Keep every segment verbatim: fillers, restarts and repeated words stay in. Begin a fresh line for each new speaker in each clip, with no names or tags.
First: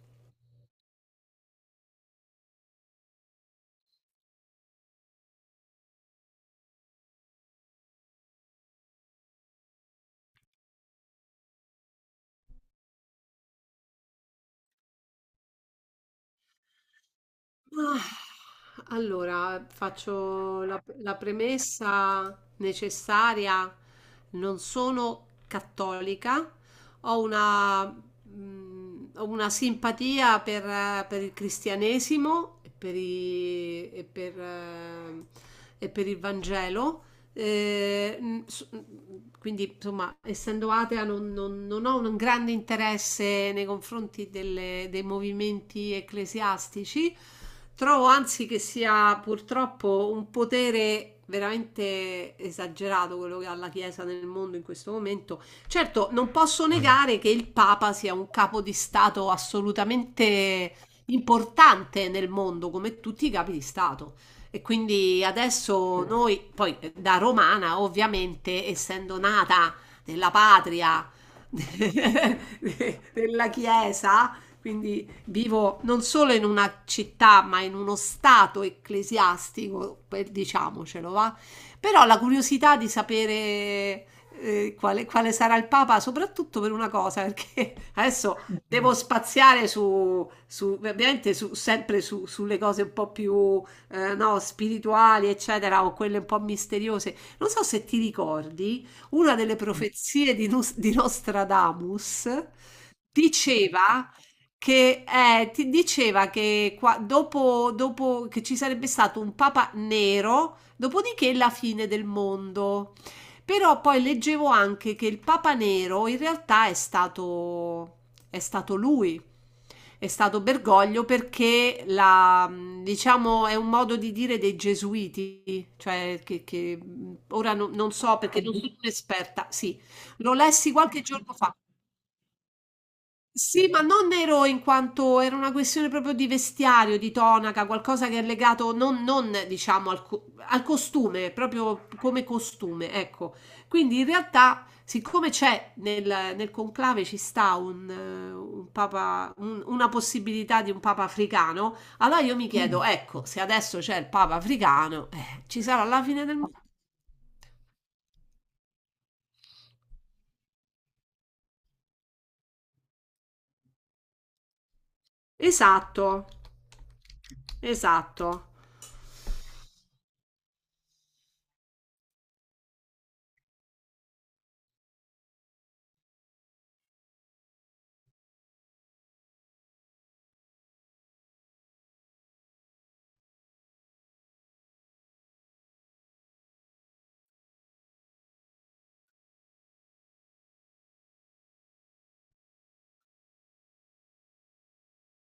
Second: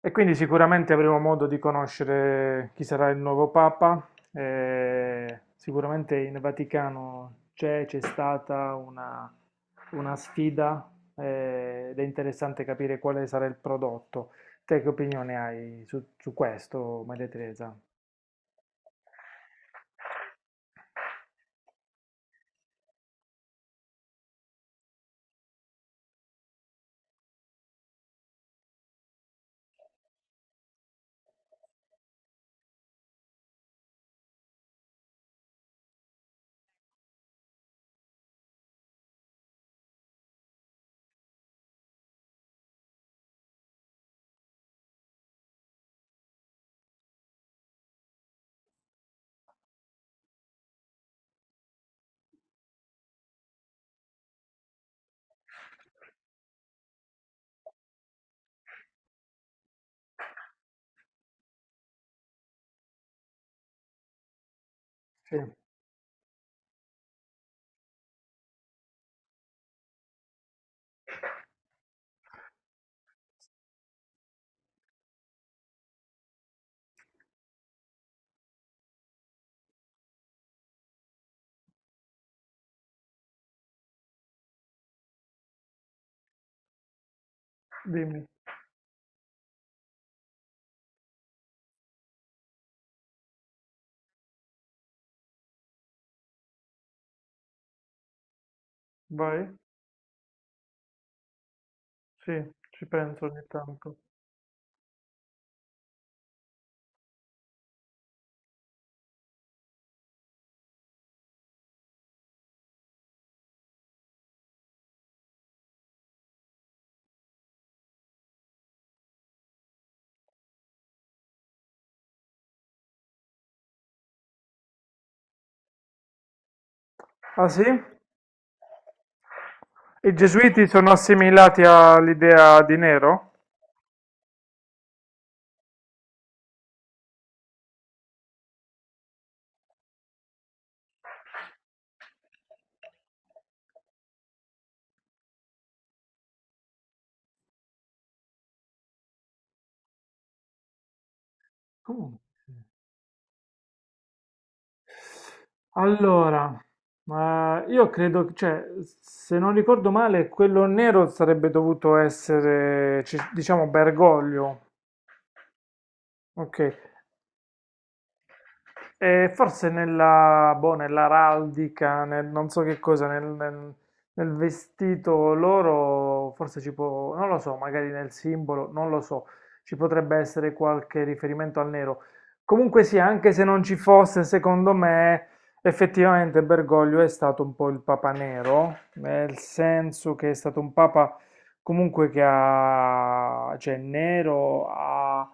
E quindi sicuramente avremo modo di conoscere chi sarà il nuovo Papa. Eh, sicuramente in Vaticano c'è, c'è stata una, una sfida, eh, ed è interessante capire quale sarà il prodotto. Te che opinione hai su, su questo, Maria Teresa?
Ah, allora, faccio la, la premessa necessaria. Non sono cattolica, ho una, mh, ho una simpatia per, eh, per il cristianesimo e per, i- e per, eh, e per il Vangelo, eh, mh, s- mh, quindi, insomma, essendo atea, non, non- non ho un grande interesse nei confronti delle- dei movimenti ecclesiastici. Trovo anzi che sia purtroppo un potere veramente esagerato quello che ha la Chiesa nel mondo in questo momento. Certo, non posso negare che il Papa sia un capo di Stato assolutamente importante nel mondo, come tutti i capi di Stato. E quindi
Sì,
adesso Mm. noi, poi eh, da romana, ovviamente, essendo nata nella patria della Chiesa, quindi vivo non solo in una città, ma in uno stato ecclesiastico, per- diciamocelo, va? Però la curiosità di sapere eh, quale, quale sarà il Papa, soprattutto per una cosa, perché
dimmi,
adesso devo spaziare su, su- ovviamente su- sempre su- sulle cose un po' più eh, no, spirituali, eccetera, o quelle un po' misteriose. Non so se ti ricordi, una
vai.
delle profezie di, Nus- di Nostradamus
Sì, ci penso ogni tanto.
diceva che eh, ti diceva che qua- dopo, dopo che ci sarebbe stato un papa nero, dopodiché la fine del mondo. Però poi leggevo anche che il papa nero in realtà è stato è stato lui. È stato Bergoglio perché la, diciamo, è un modo di dire dei gesuiti, cioè che, che
Ah
ora
sì?
no- non so perché non sono un'esperta, sì,
I
lo
gesuiti
lessi
sono
qualche giorno fa.
assimilati all'idea di Nero?
Sì, ma non nero in quanto era una questione proprio di vestiario, di tonaca, qualcosa che è legato non, non, diciamo al, co- al costume, proprio come costume, ecco. Quindi in realtà, siccome c'è nel, nel conclave ci sta un, eh, un papa, un- una possibilità di un papa africano,
Comunque,
allora io mi
sì.
chiedo, Mm. ecco, se adesso c'è il papa africano, eh, ci sarà la fine del
Allora,
mondo.
ma io credo, cioè, se non ricordo male, quello nero sarebbe dovuto essere, ci- diciamo, Bergoglio.
Esatto,
Ok.
esatto.
Eh, forse nella, boh, nell'araldica, nel, non so che cosa, nel, nel- nel vestito loro, forse ci può, non lo so, magari nel simbolo, non lo so, ci potrebbe essere qualche riferimento al nero. Comunque sì, anche se non ci fosse, secondo me, effettivamente Bergoglio è stato un po' il papa nero, nel senso che è stato un papa comunque che ha, cioè nero, ha,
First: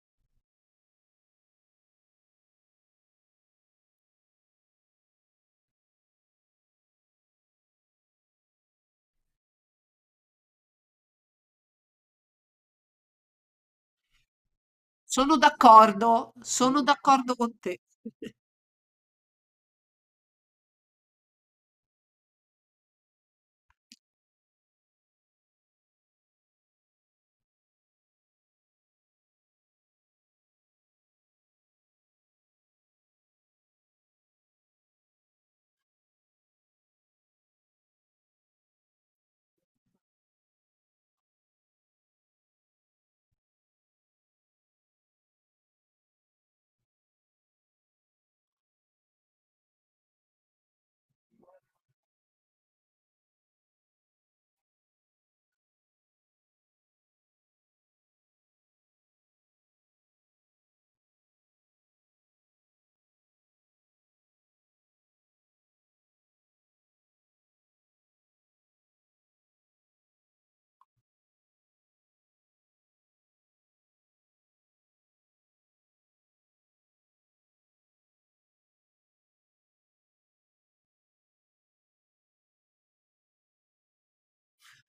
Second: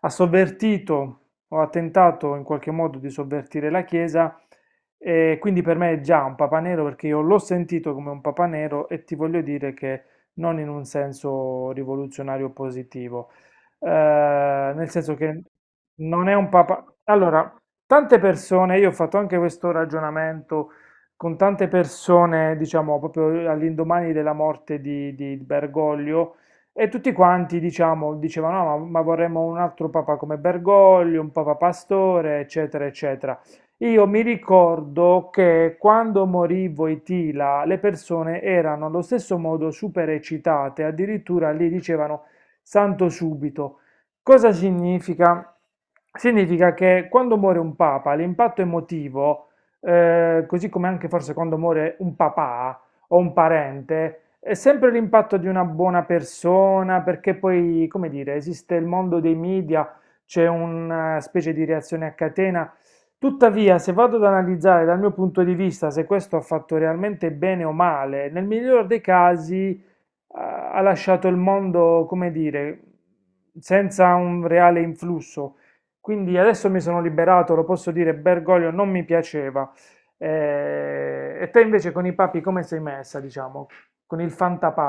ha sovvertito, ho tentato in qualche modo di sovvertire la Chiesa, e quindi per me è già un papa nero perché io l'ho sentito come un papa nero. E ti voglio dire che non in un senso rivoluzionario positivo. Eh, Nel senso
Sono
che non è
d'accordo,
un
sono
papa...
d'accordo
Allora,
con te.
tante persone, io ho fatto anche questo ragionamento con tante persone, diciamo, proprio all'indomani della morte di, di Bergoglio, e tutti quanti, diciamo, dicevano: "No, ma, ma vorremmo un altro papa come Bergoglio, un papa pastore, eccetera, eccetera". Io mi ricordo che quando morì Voitila, le persone erano allo stesso modo super eccitate, addirittura lì dicevano santo subito. Cosa significa? Significa che quando muore un papa, l'impatto emotivo, eh, così come anche forse quando muore un papà, o un parente, è sempre l'impatto di una buona persona, perché poi, come dire, esiste il mondo dei media, c'è una specie di reazione a catena. Tuttavia, se vado ad analizzare dal mio punto di vista se questo ha fatto realmente bene o male, nel miglior dei casi ha ha lasciato il mondo, come dire, senza un reale influsso. Quindi adesso mi sono liberato, lo posso dire, Bergoglio non mi piaceva. Eh, e te invece con i papi come sei messa, diciamo? Con il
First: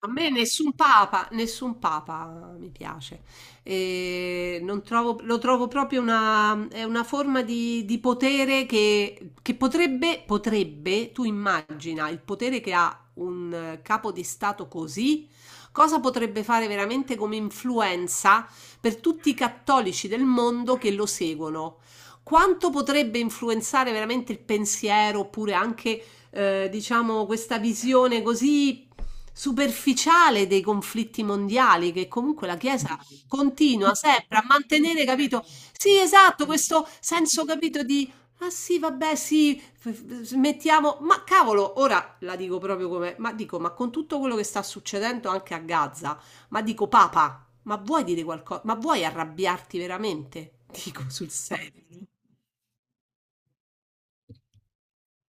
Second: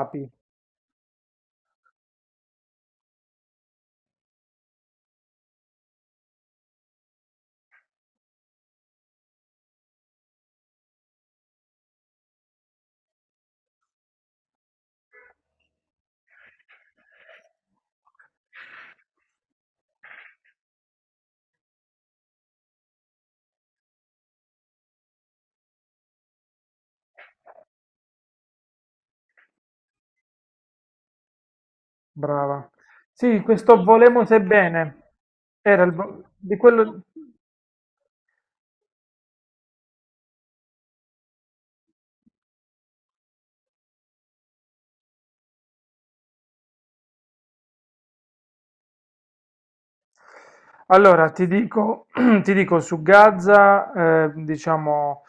A me nessun papa, nessun papa mi piace. E non trovo- lo trovo proprio una, è una forma di, di potere che, che potrebbe, potrebbe, tu immagina il potere che ha un eh, capo di Stato così, cosa potrebbe fare veramente come influenza per tutti i cattolici del mondo che lo seguono? Quanto potrebbe influenzare veramente il pensiero oppure anche eh, diciamo, questa visione così superficiale dei conflitti mondiali che comunque la
brava.
Chiesa
Sì, questo
continua
volemo
sempre
se
a mantenere,
bene.
capito?
Era il
Sì,
vo-
esatto,
di
questo
quello.
senso, capito, di ah sì, vabbè, sì, f- f- mettiamo, ma cavolo, ora la dico proprio come, ma dico, ma con tutto quello che sta succedendo anche a Gaza, ma dico, Papa, ma vuoi dire qualcosa? Ma vuoi arrabbiarti veramente? Dico
Allora,
sul
ti
serio.
dico, ti dico su Gaza, eh, diciamo,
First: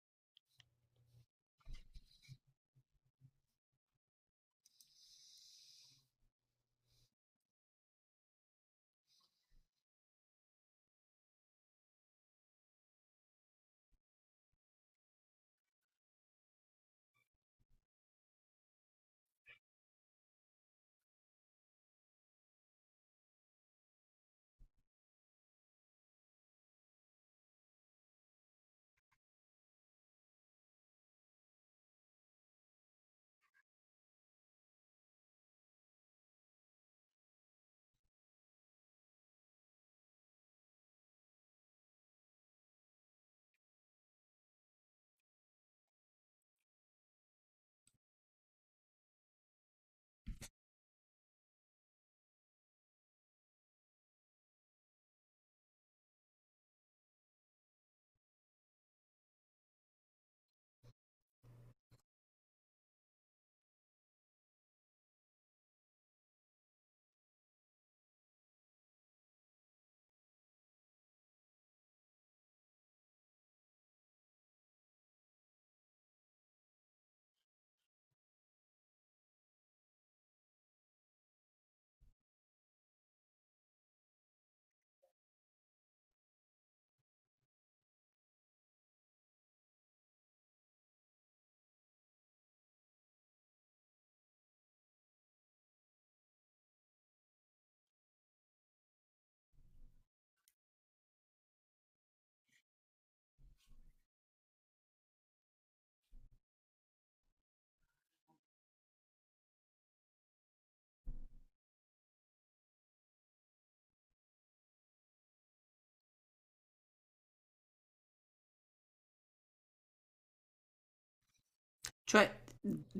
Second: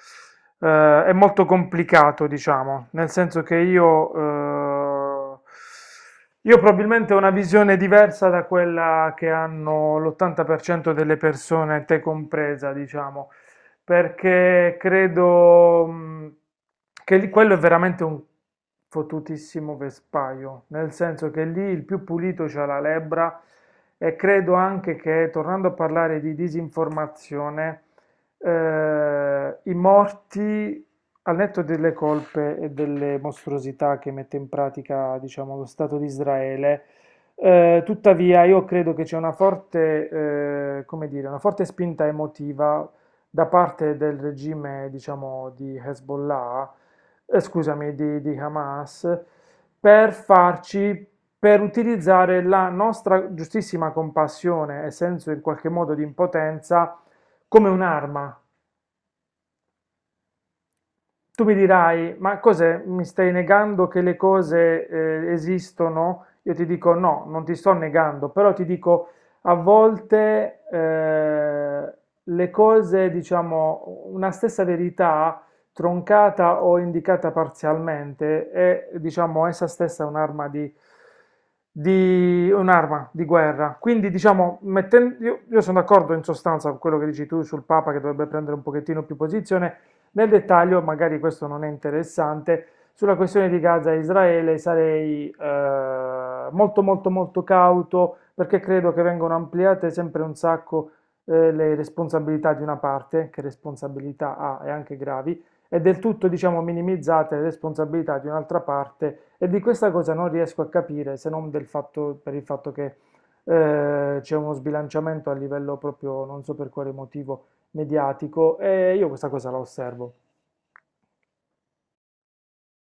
eh, è molto complicato, diciamo, nel senso che io, eh, io probabilmente ho una visione diversa da quella che hanno l'ottanta per cento delle persone, te compresa, diciamo, perché credo mh, che lì- quello è veramente un fottutissimo vespaio, nel senso che lì il più pulito c'ha la lebbra. E credo anche che, tornando a parlare di disinformazione, eh, i morti, al netto delle colpe e delle mostruosità che mette in pratica, diciamo, lo Stato di Israele, eh, tuttavia, io credo che c'è una forte, eh, come dire, una forte spinta emotiva da parte del regime, diciamo, di Hezbollah, eh, scusami, di, di Hamas, per farci, per utilizzare la nostra giustissima compassione e senso in qualche modo di impotenza come un'arma. Tu mi dirai, ma cos'è? Mi stai negando che le cose eh, esistono? Io ti dico no, non ti sto negando, però ti dico a volte eh, le cose, diciamo, una stessa verità troncata o indicata parzialmente è, diciamo, essa stessa un'arma di, di un'arma di guerra. Quindi, diciamo, metten- io, io sono d'accordo in sostanza con quello che dici tu sul Papa, che dovrebbe prendere un pochettino più posizione, nel dettaglio, magari questo non è interessante, sulla questione di Gaza e Israele sarei eh, molto molto molto cauto, perché credo che vengano ampliate sempre un sacco eh, le responsabilità di una parte, che responsabilità ha e anche gravi, e del tutto diciamo minimizzate le responsabilità di un'altra parte. E di questa cosa non riesco a capire se non del fatto, per il fatto che eh, c'è uno sbilanciamento a livello proprio, non so per quale motivo, mediatico, e io questa cosa la osservo.
Cioè,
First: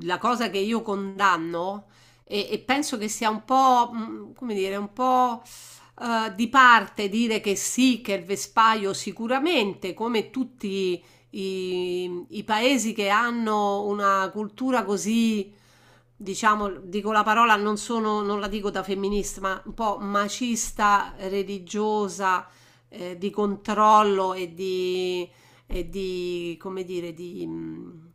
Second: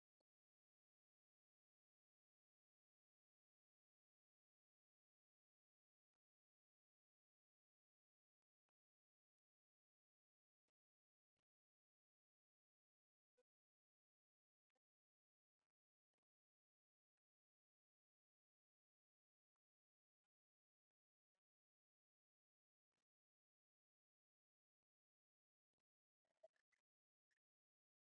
la cosa che io condanno e, e penso che sia un po', mh, come dire, un po' eh, di parte dire che sì, che il vespaio sicuramente, come tutti i, i paesi che hanno una cultura così, diciamo, dico la parola, non sono, non la dico da femminista, ma un po' macista, religiosa, eh, di controllo e di e di, come dire, di... mh,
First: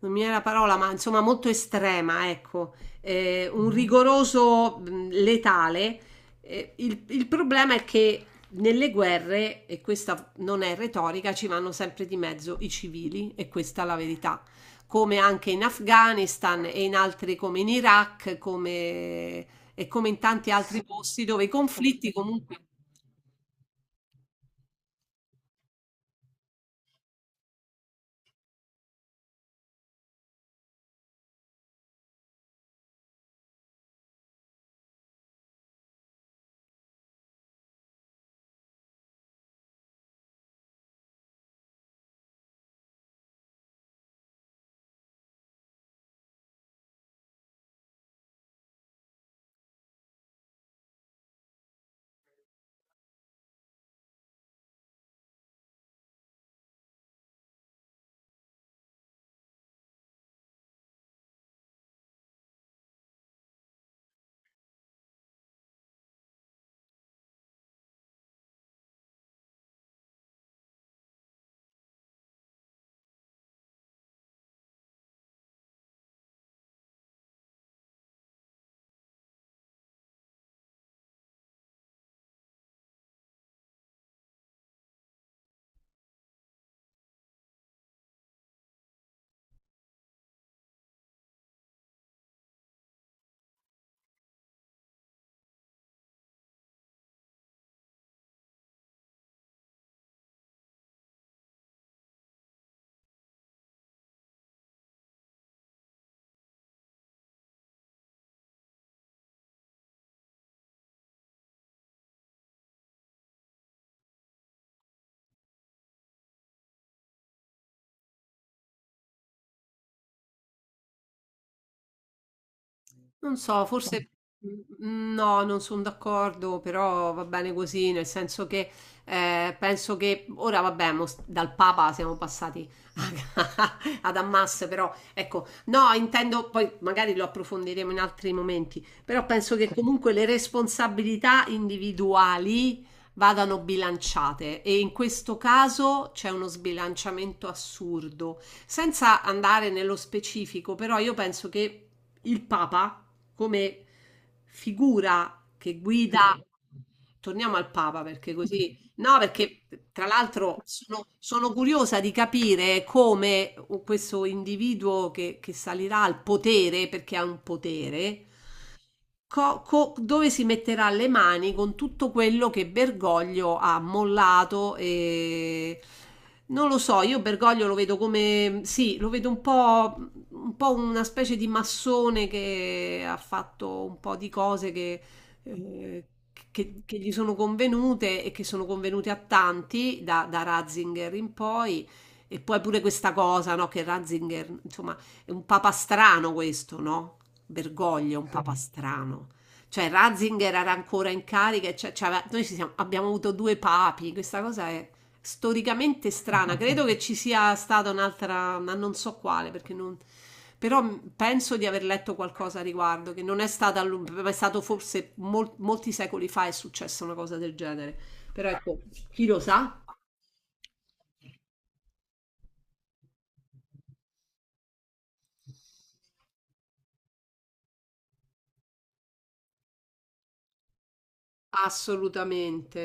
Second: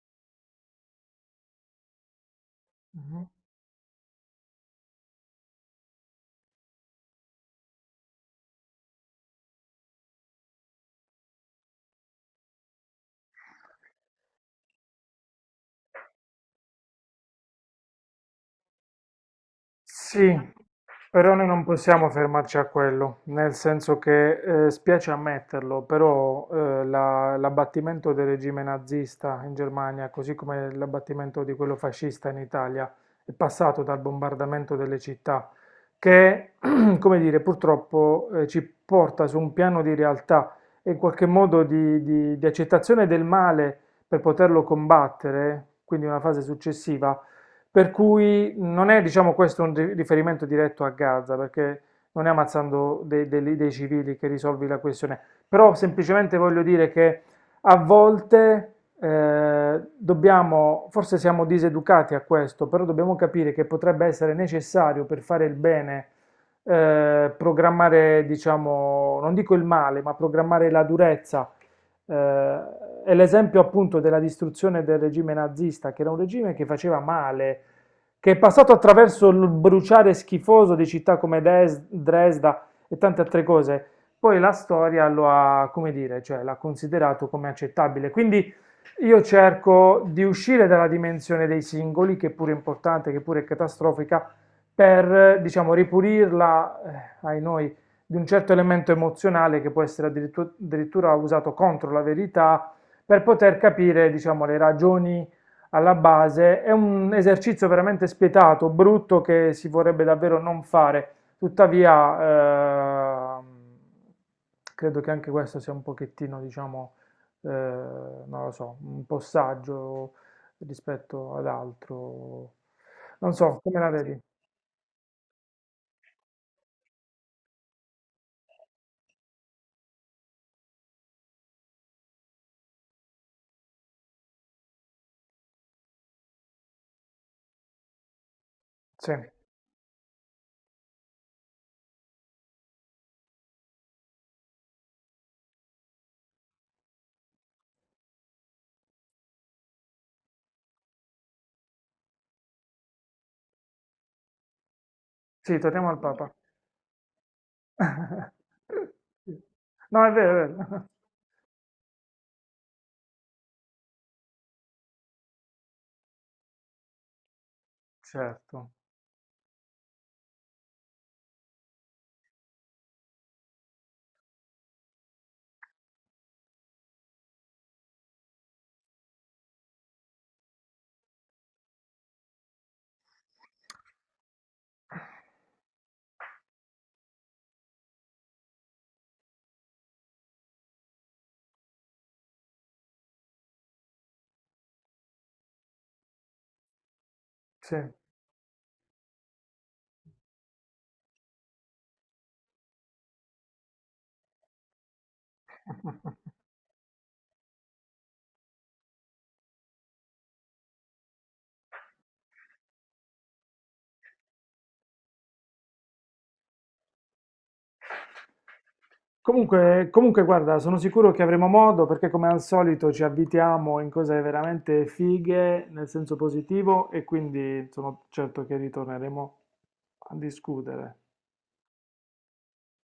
non mi viene la parola, ma insomma molto estrema, ecco,
Mhm.
eh, un rigoroso, mh, letale. Eh, il, il problema è che nelle guerre, e questa non è retorica, ci vanno sempre di mezzo i civili, e questa è la verità. Come anche in Afghanistan e in altri come in Iraq, come, e come in
Sì,
tanti altri posti
però
dove
noi
i
non possiamo
conflitti comunque.
fermarci a quello, nel senso che eh, spiace ammetterlo, però eh, la- l'abbattimento del regime nazista in Germania, così come l'abbattimento di quello fascista in Italia, è passato dal bombardamento delle città, che, come dire, purtroppo eh, ci porta su un piano di realtà e in qualche modo di, di di accettazione del male per poterlo combattere, quindi una fase successiva, per cui non è, diciamo, questo un ri- riferimento diretto a Gaza, perché non è ammazzando dei, dei- dei civili che risolvi la questione, però semplicemente voglio dire che a volte eh, dobbiamo, forse siamo diseducati a questo, però dobbiamo capire che potrebbe essere necessario per fare il bene, eh, programmare, diciamo, non dico il male, ma programmare la durezza. eh, è l'esempio appunto della distruzione del regime nazista, che era un regime che faceva male, che è passato attraverso il bruciare schifoso di città come Des- Dresda e tante altre cose. Poi la storia lo ha, come dire, cioè l'ha considerato come accettabile. Quindi io cerco di uscire dalla dimensione dei singoli, che pure è importante, che pure è catastrofica, per, diciamo, ripulirla, eh, ai noi, di un certo elemento emozionale che può essere addirittu- addirittura usato contro la verità, per poter capire, diciamo, le ragioni alla base. È un esercizio veramente spietato, brutto, che si vorrebbe davvero non fare. Tuttavia, ehm, credo che anche questo sia un pochettino, diciamo, eh, non lo so, un po' saggio rispetto ad altro. Non
Non so,
so,
no,
come la
forse
vedi?
mm, no, non sono d'accordo, però va bene così, nel senso che eh, penso che ora, vabbè, mo s- dal Papa siamo passati a- ad Hamas, però ecco, no, intendo, poi magari lo approfondiremo in altri momenti,
Sì,
però penso che, sì, comunque le responsabilità individuali vadano bilanciate e in questo caso c'è uno sbilanciamento assurdo. Senza andare nello specifico, però io penso che il Papa come figura
sì,
che
torniamo al Papa.
guida, torniamo al Papa perché così, no, perché
No,
tra
è vero, è
l'altro
vero.
sono, sono curiosa di capire come questo individuo che, che salirà al potere, perché ha un potere,
Certo,
co- co- dove si metterà le mani con tutto quello che Bergoglio ha mollato, e non lo so. Io Bergoglio lo vedo come sì, lo vedo un po', un po' una specie di massone che ha fatto un po' di cose che, eh, che- che gli sono convenute e che sono convenute a tanti da, da Ratzinger in poi. E poi pure questa cosa, no, che Ratzinger, insomma, è un papastrano questo, no?
sì.
Bergoglio, è un papastrano. Cioè Ratzinger era ancora in carica, e cioè- cioè aveva- noi ci siamo- abbiamo avuto due papi, questa cosa è storicamente strana. Credo che ci sia stata un'altra, ma non so quale, perché non. Però mh, penso di aver letto qualcosa a riguardo, che non è stata, a lungo, ma è stato forse mol- molti secoli fa è successa una cosa del genere. Però ecco, chi lo sa?
Comunque, comunque, guarda, sono sicuro che avremo modo perché come al solito ci abitiamo in cose veramente fighe nel senso positivo, e quindi sono certo che ritorneremo a discutere.
Assolutamente.